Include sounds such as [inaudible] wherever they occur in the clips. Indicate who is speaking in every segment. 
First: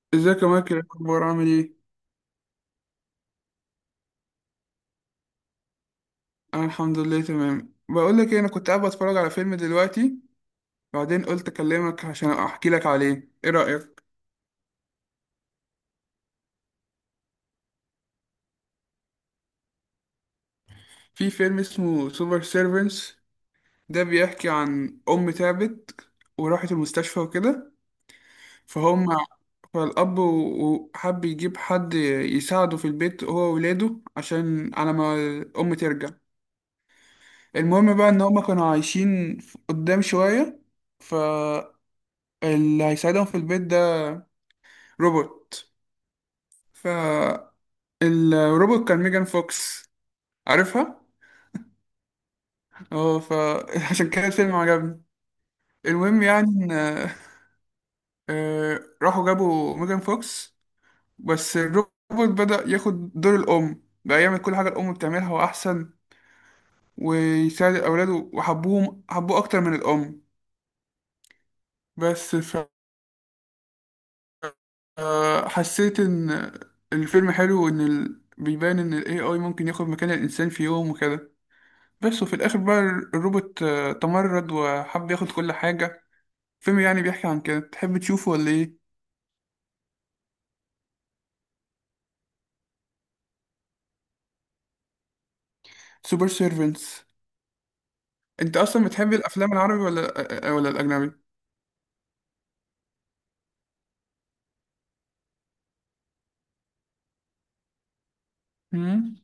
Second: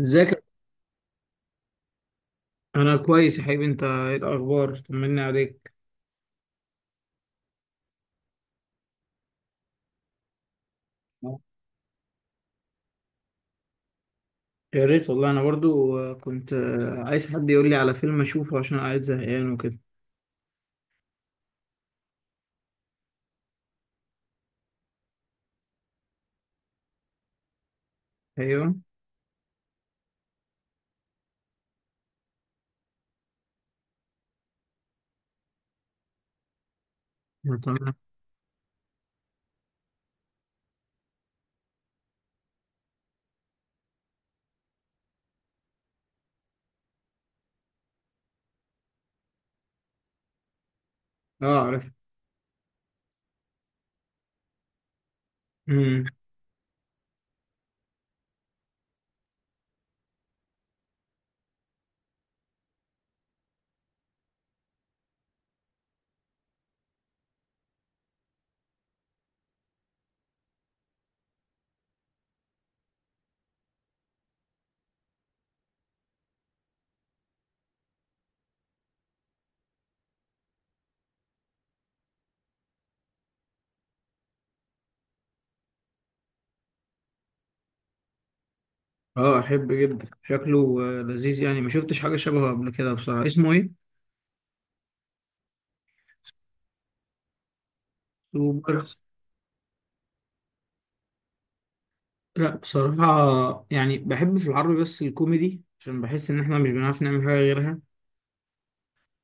Speaker 1: ازيك؟
Speaker 2: ازيك يا مايكل، إيه الاخبار؟ عامل ايه؟
Speaker 1: انا كويس يا حبيبي، انت ايه الاخبار؟ طمني عليك.
Speaker 2: انا الحمد لله تمام. بقول لك ايه، انا كنت قاعد بتفرج على فيلم دلوقتي، بعدين قلت اكلمك عشان احكي لك عليه. ايه رايك
Speaker 1: يا ريت والله، انا برضو كنت عايز حد يقول لي على فيلم اشوفه عشان قاعد زهقان وكده.
Speaker 2: في فيلم اسمه سوبر سيرفنس؟ ده بيحكي عن ام تعبت وراحت المستشفى وكده.
Speaker 1: ايوه.
Speaker 2: فهم. فالاب وحب يجيب حد يساعده في البيت هو وولاده عشان على ما الام ترجع.
Speaker 1: أنا تمام.
Speaker 2: المهم بقى ان هم كانوا عايشين قدام شويه. فاللي هيساعدهم في البيت ده روبوت. فالروبوت كان ميجان فوكس. عارفها؟
Speaker 1: اه، عارف.
Speaker 2: اه. فعشان [laughs] كده الفيلم عجبني.
Speaker 1: امم.
Speaker 2: المهم يعني إن راحوا جابوا ميجان فوكس، بس الروبوت بدأ ياخد دور الأم بقى، يعمل كل حاجة الأم بتعملها وأحسن، ويساعد أولاده وحبوهم، حبوه أكتر من الأم. بس ف حسيت إن الفيلم حلو، وإن ال بيبان إن ال AI ممكن ياخد مكان الإنسان في يوم وكده. بس وفي الآخر بقى الروبوت تمرد وحب ياخد كل حاجة. فيلم يعني بيحكي عن كده، تحب تشوفه ولا إيه؟
Speaker 1: اه، احب جدا، شكله لذيذ يعني، ما شفتش حاجه شبهه قبل كده بصراحه. اسمه ايه؟
Speaker 2: سوبر سيرفنتس. أنت
Speaker 1: سوبر.
Speaker 2: أصلا بتحب الأفلام العربي ولا ولا الأجنبي؟
Speaker 1: لا، بصراحه يعني بحب في العربي بس الكوميدي، عشان بحس ان احنا مش بنعرف نعمل حاجه غيرها.
Speaker 2: مم.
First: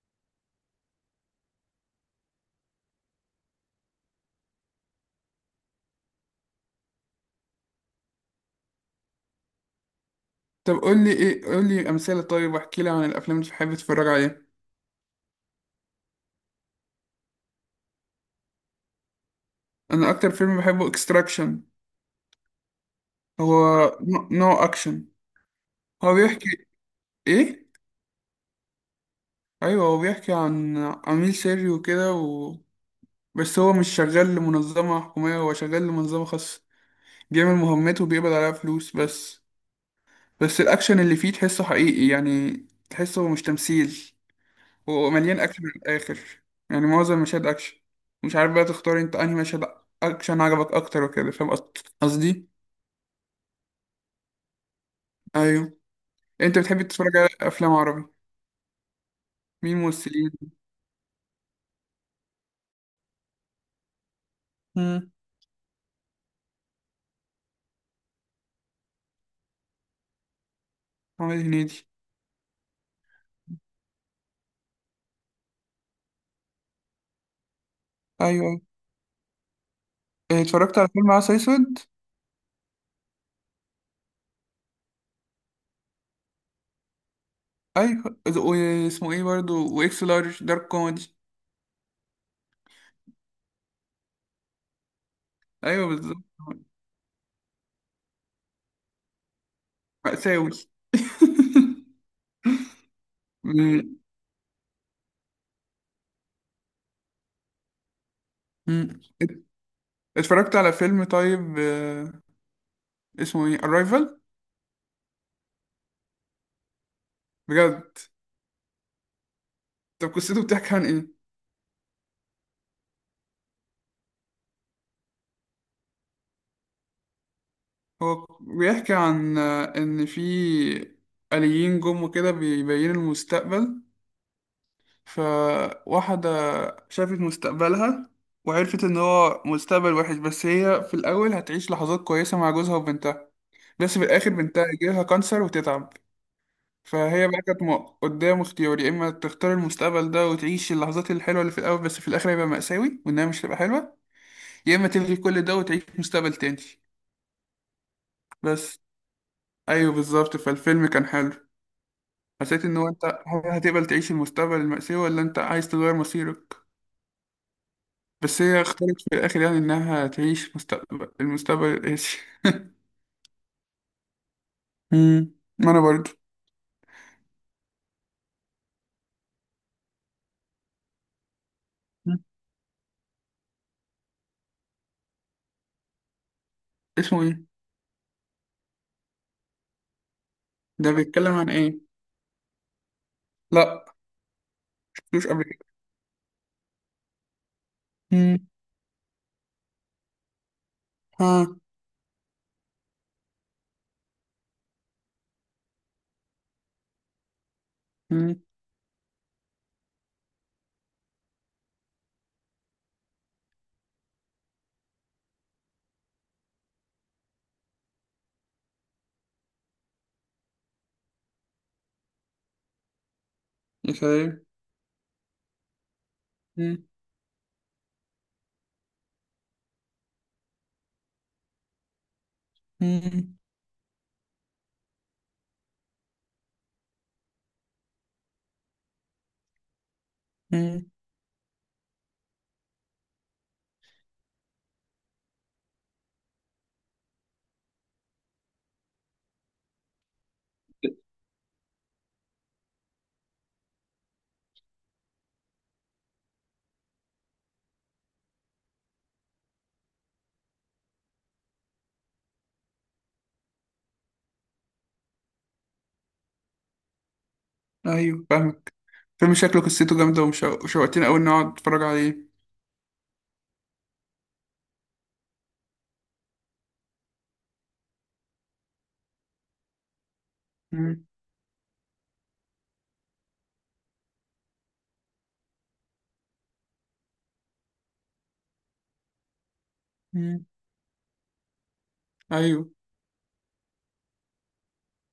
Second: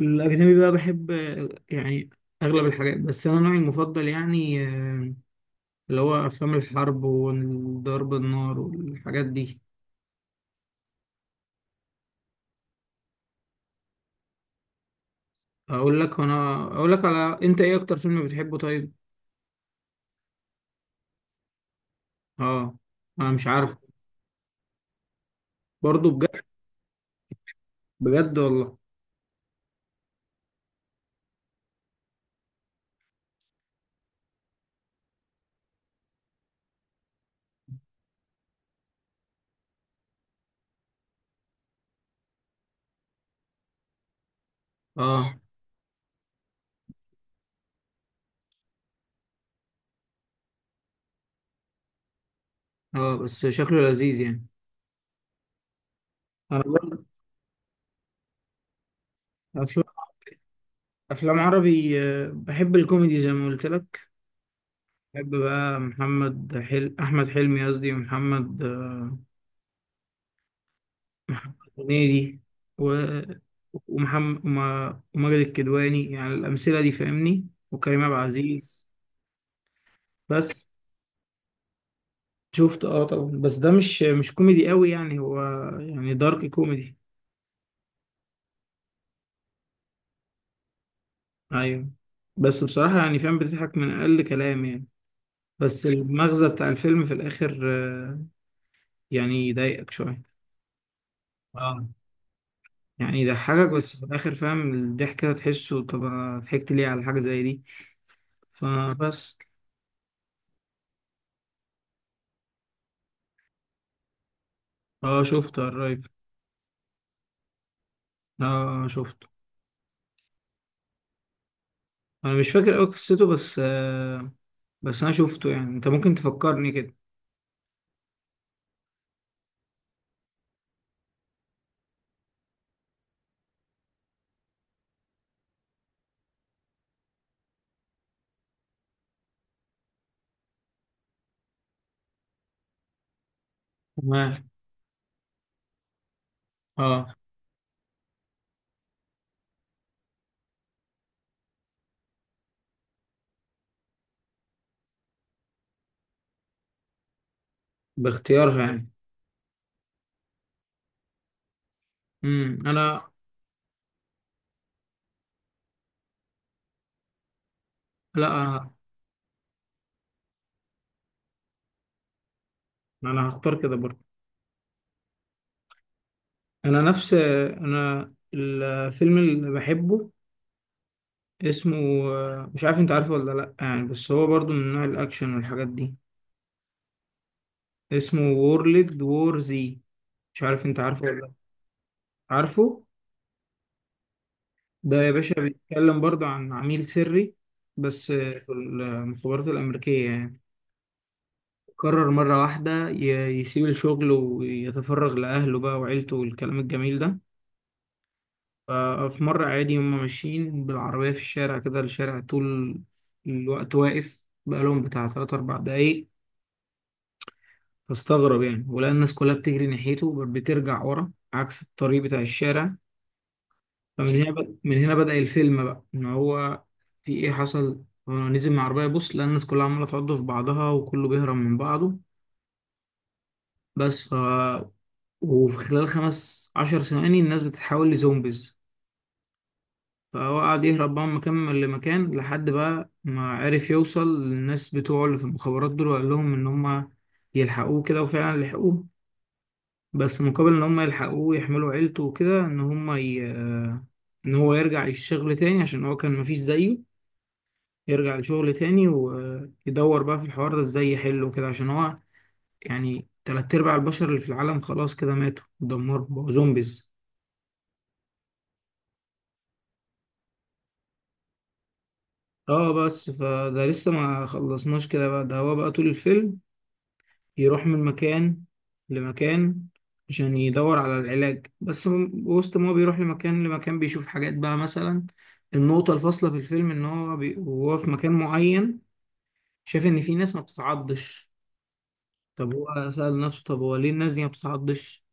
Speaker 1: الاجنبي بقى بحب يعني اغلب الحاجات، بس انا نوعي المفضل يعني اللي هو أفلام الحرب وضرب النار والحاجات دي.
Speaker 2: طب قول لي إيه، قول لي أمثلة، طيب واحكي لي عن الأفلام اللي بتحب تتفرج عليها.
Speaker 1: أقول لك، أنا أقول لك على أنت إيه أكتر فيلم بتحبه طيب؟
Speaker 2: أنا أكتر فيلم بحبه إكستراكشن.
Speaker 1: آه. أنا مش
Speaker 2: هو
Speaker 1: عارف.
Speaker 2: نو أكشن.
Speaker 1: برضه
Speaker 2: هو
Speaker 1: بجد؟
Speaker 2: بيحكي إيه؟
Speaker 1: بجد والله.
Speaker 2: أيوه، هو بيحكي عن عميل سري وكده، و... بس هو مش شغال لمنظمة حكومية، هو شغال لمنظمة خاصة، بيعمل مهمته وبيقبض عليها فلوس بس. بس الأكشن اللي فيه تحسه حقيقي يعني، تحسه مش تمثيل. هو
Speaker 1: آه،
Speaker 2: مليان أكشن من الآخر، يعني معظم مشاهد أكشن. مش عارف بقى تختار أنت أنهي مشهد أكشن عجبك أكتر وكده، فاهم قصدي؟
Speaker 1: آه، بس شكله لذيذ يعني.
Speaker 2: أيوه. أنت
Speaker 1: أنا
Speaker 2: بتحب
Speaker 1: برضه.
Speaker 2: تتفرج على أفلام عربي؟ مين
Speaker 1: أفلام.
Speaker 2: ممثلين؟
Speaker 1: أفلام عربي، بحب الكوميدي زي ما قلت لك.
Speaker 2: مم.
Speaker 1: بحب بقى محمد أحمد حلمي قصدي، ومحمد آه،
Speaker 2: محمد
Speaker 1: محمد
Speaker 2: هنيدي.
Speaker 1: هنيدي. و... وماجد الكدواني، يعني الأمثلة دي فاهمني، وكريم عبد
Speaker 2: أيوه، أيوه.
Speaker 1: العزيز.
Speaker 2: إيه،
Speaker 1: بس.
Speaker 2: اتفرجت على فيلم عسل أسود؟
Speaker 1: شفت، اه طبعا، بس ده مش كوميدي قوي يعني، هو يعني دارك كوميدي.
Speaker 2: أيوه، واسمه إيه برضه؟ وإكس لارج دارك كوميدي.
Speaker 1: ايوه. بس بصراحة يعني فاهم، بتضحك من اقل كلام يعني. بس
Speaker 2: أيوه بالظبط.
Speaker 1: المغزى بتاع الفيلم في الاخر، يعني يضايقك شوية.
Speaker 2: مأساوي. [laughs]
Speaker 1: اه. يعني يضحكك بس
Speaker 2: مم.
Speaker 1: في الاخر فاهم الضحك كده تحسه، طب أنا ضحكت ليه على حاجة زي دي؟
Speaker 2: مم.
Speaker 1: فبس.
Speaker 2: اتفرجت على فيلم طيب اسمه ايه Arrival؟
Speaker 1: اه، شفته قريب.
Speaker 2: بجد؟
Speaker 1: اه، شفته.
Speaker 2: طب قصته بتحكي عن ايه؟
Speaker 1: انا مش فاكر قوي قصته بس، بس انا شفته يعني، انت ممكن تفكرني كده.
Speaker 2: هو بيحكي عن ان في آليين جم وكده، بيبين المستقبل. فواحدة شافت مستقبلها وعرفت ان هو مستقبل وحش، بس هي في الاول هتعيش لحظات كويسة مع جوزها وبنتها، بس في الاخر
Speaker 1: تمام.
Speaker 2: بنتها يجيلها كانسر وتتعب.
Speaker 1: اه.
Speaker 2: فهي بقى كانت قدام اختيار، يا اما تختار المستقبل ده وتعيش اللحظات الحلوه اللي في الاول، بس في الاخر هيبقى مأساوي وانها مش هتبقى حلوه، يا اما تلغي كل ده وتعيش مستقبل تاني.
Speaker 1: باختيارها
Speaker 2: بس
Speaker 1: يعني؟
Speaker 2: ايوه بالظبط، فالفيلم كان حلو.
Speaker 1: امم،
Speaker 2: حسيت ان هو انت
Speaker 1: انا.
Speaker 2: هل هتقبل تعيش المستقبل المأساوي ولا انت عايز تغير مصيرك؟
Speaker 1: لا،
Speaker 2: بس هي
Speaker 1: انا.
Speaker 2: اختارت في الاخر يعني انها تعيش مستقبل، المستقبل القاسي.
Speaker 1: أنا هختار كده برضه.
Speaker 2: امم، ما انا برضه.
Speaker 1: انا، نفس انا، الفيلم اللي بحبه اسمه،
Speaker 2: مم.
Speaker 1: مش عارف انت عارفه ولا لا يعني، بس هو برضه من نوع الاكشن والحاجات دي.
Speaker 2: اسمه ايه؟
Speaker 1: اسمه وورلد وور زي. مش عارف انت
Speaker 2: ده
Speaker 1: عارفه ولا لا.
Speaker 2: بيتكلم عن ايه؟
Speaker 1: عارفه؟
Speaker 2: لا.
Speaker 1: ده يا
Speaker 2: مش
Speaker 1: باشا
Speaker 2: قبل كده.
Speaker 1: بيتكلم برضه عن عميل سري، بس في
Speaker 2: مم.
Speaker 1: المخابرات الامريكيه يعني.
Speaker 2: ها.
Speaker 1: قرر مره واحده يسيب الشغل ويتفرغ لاهله بقى وعيلته والكلام الجميل ده.
Speaker 2: مم.
Speaker 1: ففي مرة عادي، هما ماشيين بالعربية في الشارع كده، الشارع طول الوقت واقف بقالهم بتاع تلات أربع دقايق. فاستغرب يعني، ولقى الناس كلها بتجري ناحيته، بترجع ورا عكس الطريق بتاع الشارع.
Speaker 2: يا
Speaker 1: فمن هنا
Speaker 2: سلام.
Speaker 1: بد... من هنا بدأ الفيلم بقى إن هو،
Speaker 2: مم.
Speaker 1: في إيه حصل. هو نزل من العربية يبص، لقى الناس كلها عمالة تعض في بعضها وكله بيهرب من بعضه.
Speaker 2: مم.
Speaker 1: بس وفي خلال 15 ثواني الناس بتتحول لزومبيز. فهو قعد
Speaker 2: مم.
Speaker 1: يهرب بقى من مكان لمكان، لحد بقى ما عرف يوصل للناس بتوعه اللي في المخابرات دول، وقال لهم إن هما يلحقوه كده، وفعلا لحقوه. بس مقابل إن هما يلحقوه يحملوا عيلته وكده، إن هما ي... آه، إن هو يرجع للشغل تاني عشان هو كان مفيش زيه. يرجع لشغل تاني، ويدور بقى في الحوار ده إزاي يحله كده، عشان هو يعني تلات أرباع البشر اللي في العالم خلاص كده ماتوا اتدمروا بقوا زومبيز.
Speaker 2: ايوه فاهمك. فيلم شكله قصته جامده، وشوقتني قوي اني اقعد اتفرج عليه.
Speaker 1: اه بس فده لسه ما خلصناش كده بقى، ده هو بقى طول الفيلم يروح من مكان لمكان عشان يدور على
Speaker 2: مم.
Speaker 1: العلاج، بس وسط ما هو بيروح لمكان لمكان بيشوف حاجات بقى مثلا. النقطة الفاصلة في الفيلم إن هو وهو في مكان معين شاف إن في ناس ما
Speaker 2: مم.
Speaker 1: بتتعضش. طب
Speaker 2: ايوه.
Speaker 1: هو سأل نفسه، طب هو ليه الناس دي ما بتتعضش؟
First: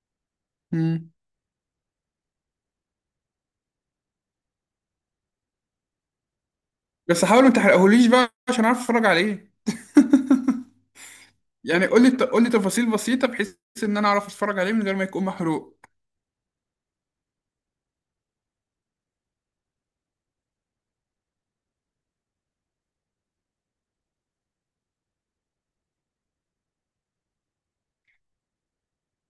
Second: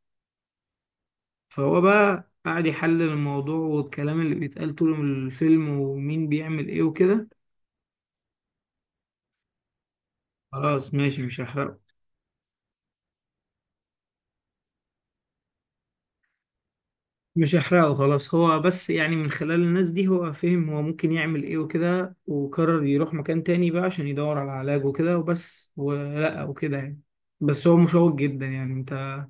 Speaker 2: مم.
Speaker 1: فهو بقى قاعد يحلل الموضوع والكلام اللي بيتقال طول الفيلم، ومين بيعمل إيه
Speaker 2: بس
Speaker 1: وكده.
Speaker 2: حاول ما تحرقهوليش بقى عشان اعرف اتفرج عليه. [laughs]
Speaker 1: خلاص ماشي، مش هحرقه.
Speaker 2: يعني قول لي، قول لي تفاصيل بسيطه بحيث ان انا اعرف اتفرج عليه من غير ما يكون محروق.
Speaker 1: مش هحرقه خلاص، هو بس يعني من خلال الناس دي هو فهم هو ممكن يعمل ايه وكده، وقرر يروح مكان تاني بقى عشان يدور على علاج وكده، وبس ولقى وكده يعني. بس هو مشوق جدا يعني، انت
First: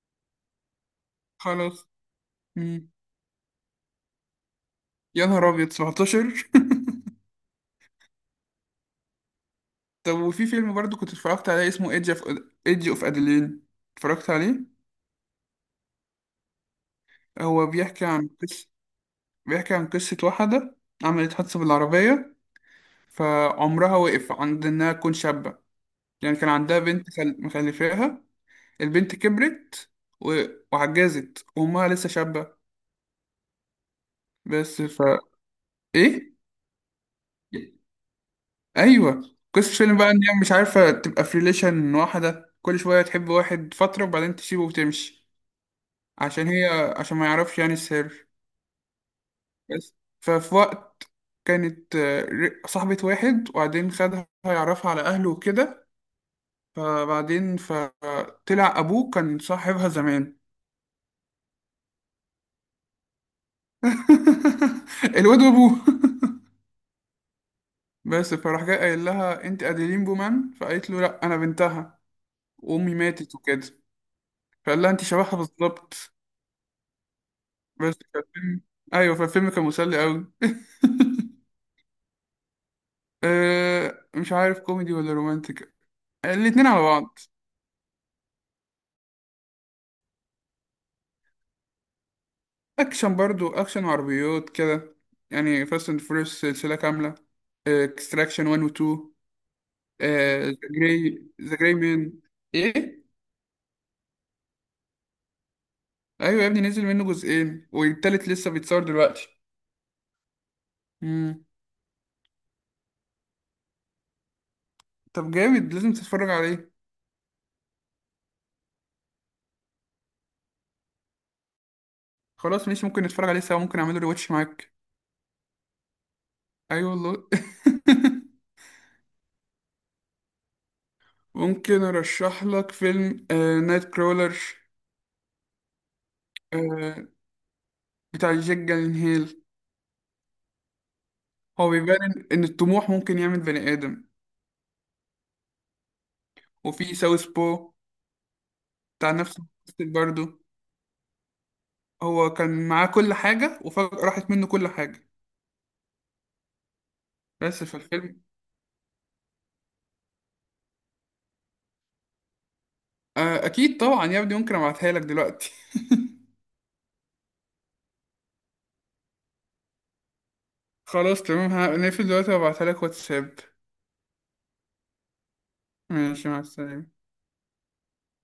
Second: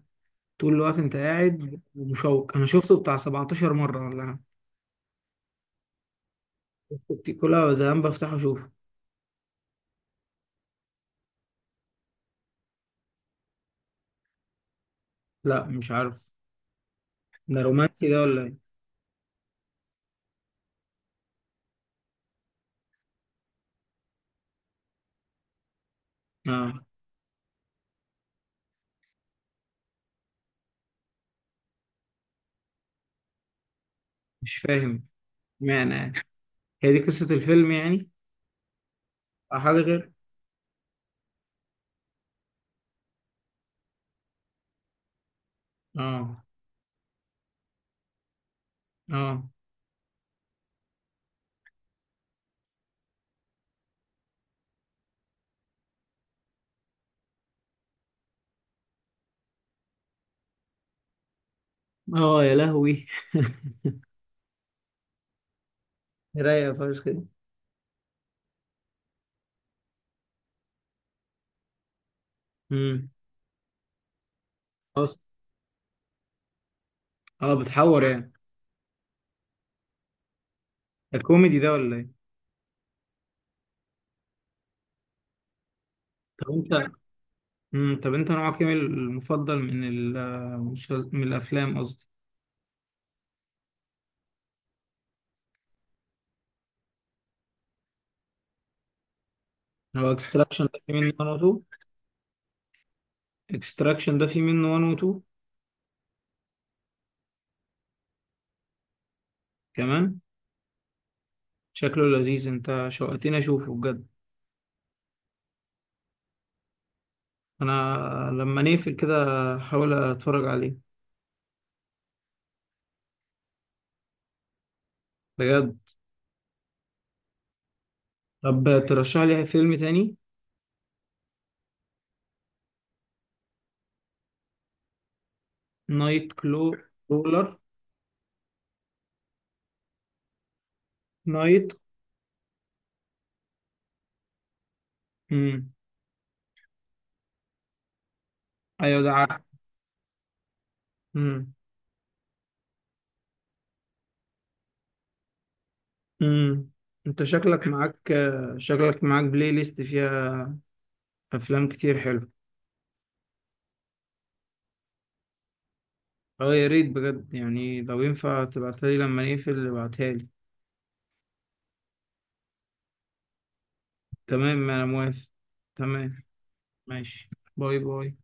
Speaker 1: طول الوقت انت قاعد
Speaker 2: خلاص.
Speaker 1: ومشوق، انا
Speaker 2: مم.
Speaker 1: شفته بتاع 17 مرة ولا حاجة.
Speaker 2: يا نهار ابيض، 17!
Speaker 1: كنت كل زمان بفتحه اشوفه.
Speaker 2: [laughs] طب وفي فيلم برضو كنت اتفرجت عليه اسمه ايدج اوف، ايدج اوف ادلين، اتفرجت عليه؟
Speaker 1: لا، مش عارف. ده
Speaker 2: هو
Speaker 1: رومانسي
Speaker 2: بيحكي
Speaker 1: ده
Speaker 2: عن
Speaker 1: ولا ايه؟
Speaker 2: قصه. بيحكي عن قصه واحده عملت حادثه بالعربيه، فعمرها وقف عند إنها تكون شابة. يعني كان
Speaker 1: اه،
Speaker 2: عندها بنت مخلفاها. البنت كبرت و... وعجزت وأمها لسه شابة.
Speaker 1: مش
Speaker 2: بس
Speaker 1: فاهم
Speaker 2: فا
Speaker 1: معنى يعني.
Speaker 2: إيه؟
Speaker 1: هي دي قصة الفيلم يعني؟
Speaker 2: أيوه،
Speaker 1: أو
Speaker 2: قصة
Speaker 1: حاجة
Speaker 2: الفيلم
Speaker 1: غير.
Speaker 2: بقى إن هي مش عارفة تبقى في ريليشن واحدة، كل شوية تحب واحد فترة وبعدين تسيبه وتمشي،
Speaker 1: اه.
Speaker 2: عشان هي، عشان ما يعرفش يعني السر.
Speaker 1: اه.
Speaker 2: بس ففي وقت كانت صاحبة واحد وبعدين خدها يعرفها على أهله وكده، فبعدين ف طلع ابوه كان صاحبها زمان.
Speaker 1: اه، يا لهوي! [laughs]
Speaker 2: [laughs] الواد وابوه.
Speaker 1: رايقة فشخ.
Speaker 2: بس فراح جاي قايل لها انت اديلين بومان، فقالت له لا انا بنتها وامي
Speaker 1: دي.
Speaker 2: ماتت وكده، فقال لها انت
Speaker 1: خلاص.
Speaker 2: شبهها بالظبط.
Speaker 1: اه،
Speaker 2: بس
Speaker 1: بتحور يعني.
Speaker 2: فالفيلم، ايوه فالفيلم كان مسلي قوي.
Speaker 1: ده كوميدي ده ولا ايه؟
Speaker 2: [laughs] أه مش عارف كوميدي ولا رومانتك،
Speaker 1: طب
Speaker 2: الاتنين على
Speaker 1: انت،
Speaker 2: بعض.
Speaker 1: امم، طب انت نوعك ايه المفضل من من الافلام قصدي؟
Speaker 2: اكشن، برضو اكشن وعربيات كده، يعني فاست اند فورس سلسله كامله، اكستراكشن 1 و
Speaker 1: هو
Speaker 2: 2،
Speaker 1: اكستراكشن
Speaker 2: ذا
Speaker 1: ده فيه منه
Speaker 2: جراي،
Speaker 1: 1 و
Speaker 2: ذا
Speaker 1: 2؟
Speaker 2: جراي مان. ايه.
Speaker 1: اكستراكشن ده فيه منه 1 و 2؟
Speaker 2: ايوه يا ابني نزل منه جزئين والتالت لسه بيتصور دلوقتي.
Speaker 1: كمان.
Speaker 2: امم.
Speaker 1: شكله لذيذ، انت شوقتني اشوفه بجد.
Speaker 2: طب جامد لازم تتفرج عليه.
Speaker 1: انا، لما نقفل كده هحاول اتفرج عليه.
Speaker 2: خلاص ماشي، ممكن نتفرج عليه سوا، ممكن اعمله ريواتش معاك.
Speaker 1: بجد؟
Speaker 2: ايوه والله. [laughs]
Speaker 1: طب ترشح لي فيلم تاني.
Speaker 2: ممكن ارشح لك فيلم آه نايت كرولر.
Speaker 1: نايت كلو،
Speaker 2: آه،
Speaker 1: رولر.
Speaker 2: بتاع جاك جالنهيل.
Speaker 1: نايت.
Speaker 2: هو بيبان ان إن الطموح ممكن يعمل بني ادم.
Speaker 1: امم.
Speaker 2: وفي ساوث بو
Speaker 1: ايوه
Speaker 2: بتاع
Speaker 1: ده.
Speaker 2: نفس الممثل برضه،
Speaker 1: عارف.
Speaker 2: هو كان معاه كل حاجه وفجأة راحت منه كل حاجه،
Speaker 1: امم. انت
Speaker 2: بس
Speaker 1: شكلك
Speaker 2: في
Speaker 1: معاك
Speaker 2: الفيلم.
Speaker 1: شكلك معاك بلاي ليست فيها افلام كتير، حلو.
Speaker 2: آه اكيد طبعا يا ابني، ممكن ابعتها لك دلوقتي.
Speaker 1: اه يا ريت بجد يعني، لو ينفع تبعتها لي لما نقفل ابعتها لي.
Speaker 2: خلاص تمام، هنقفل دلوقتي وابعتلك واتساب.
Speaker 1: تمام، انا موافق. تمام.
Speaker 2: ماشي، مع السلامة.
Speaker 1: ماشي. باي باي.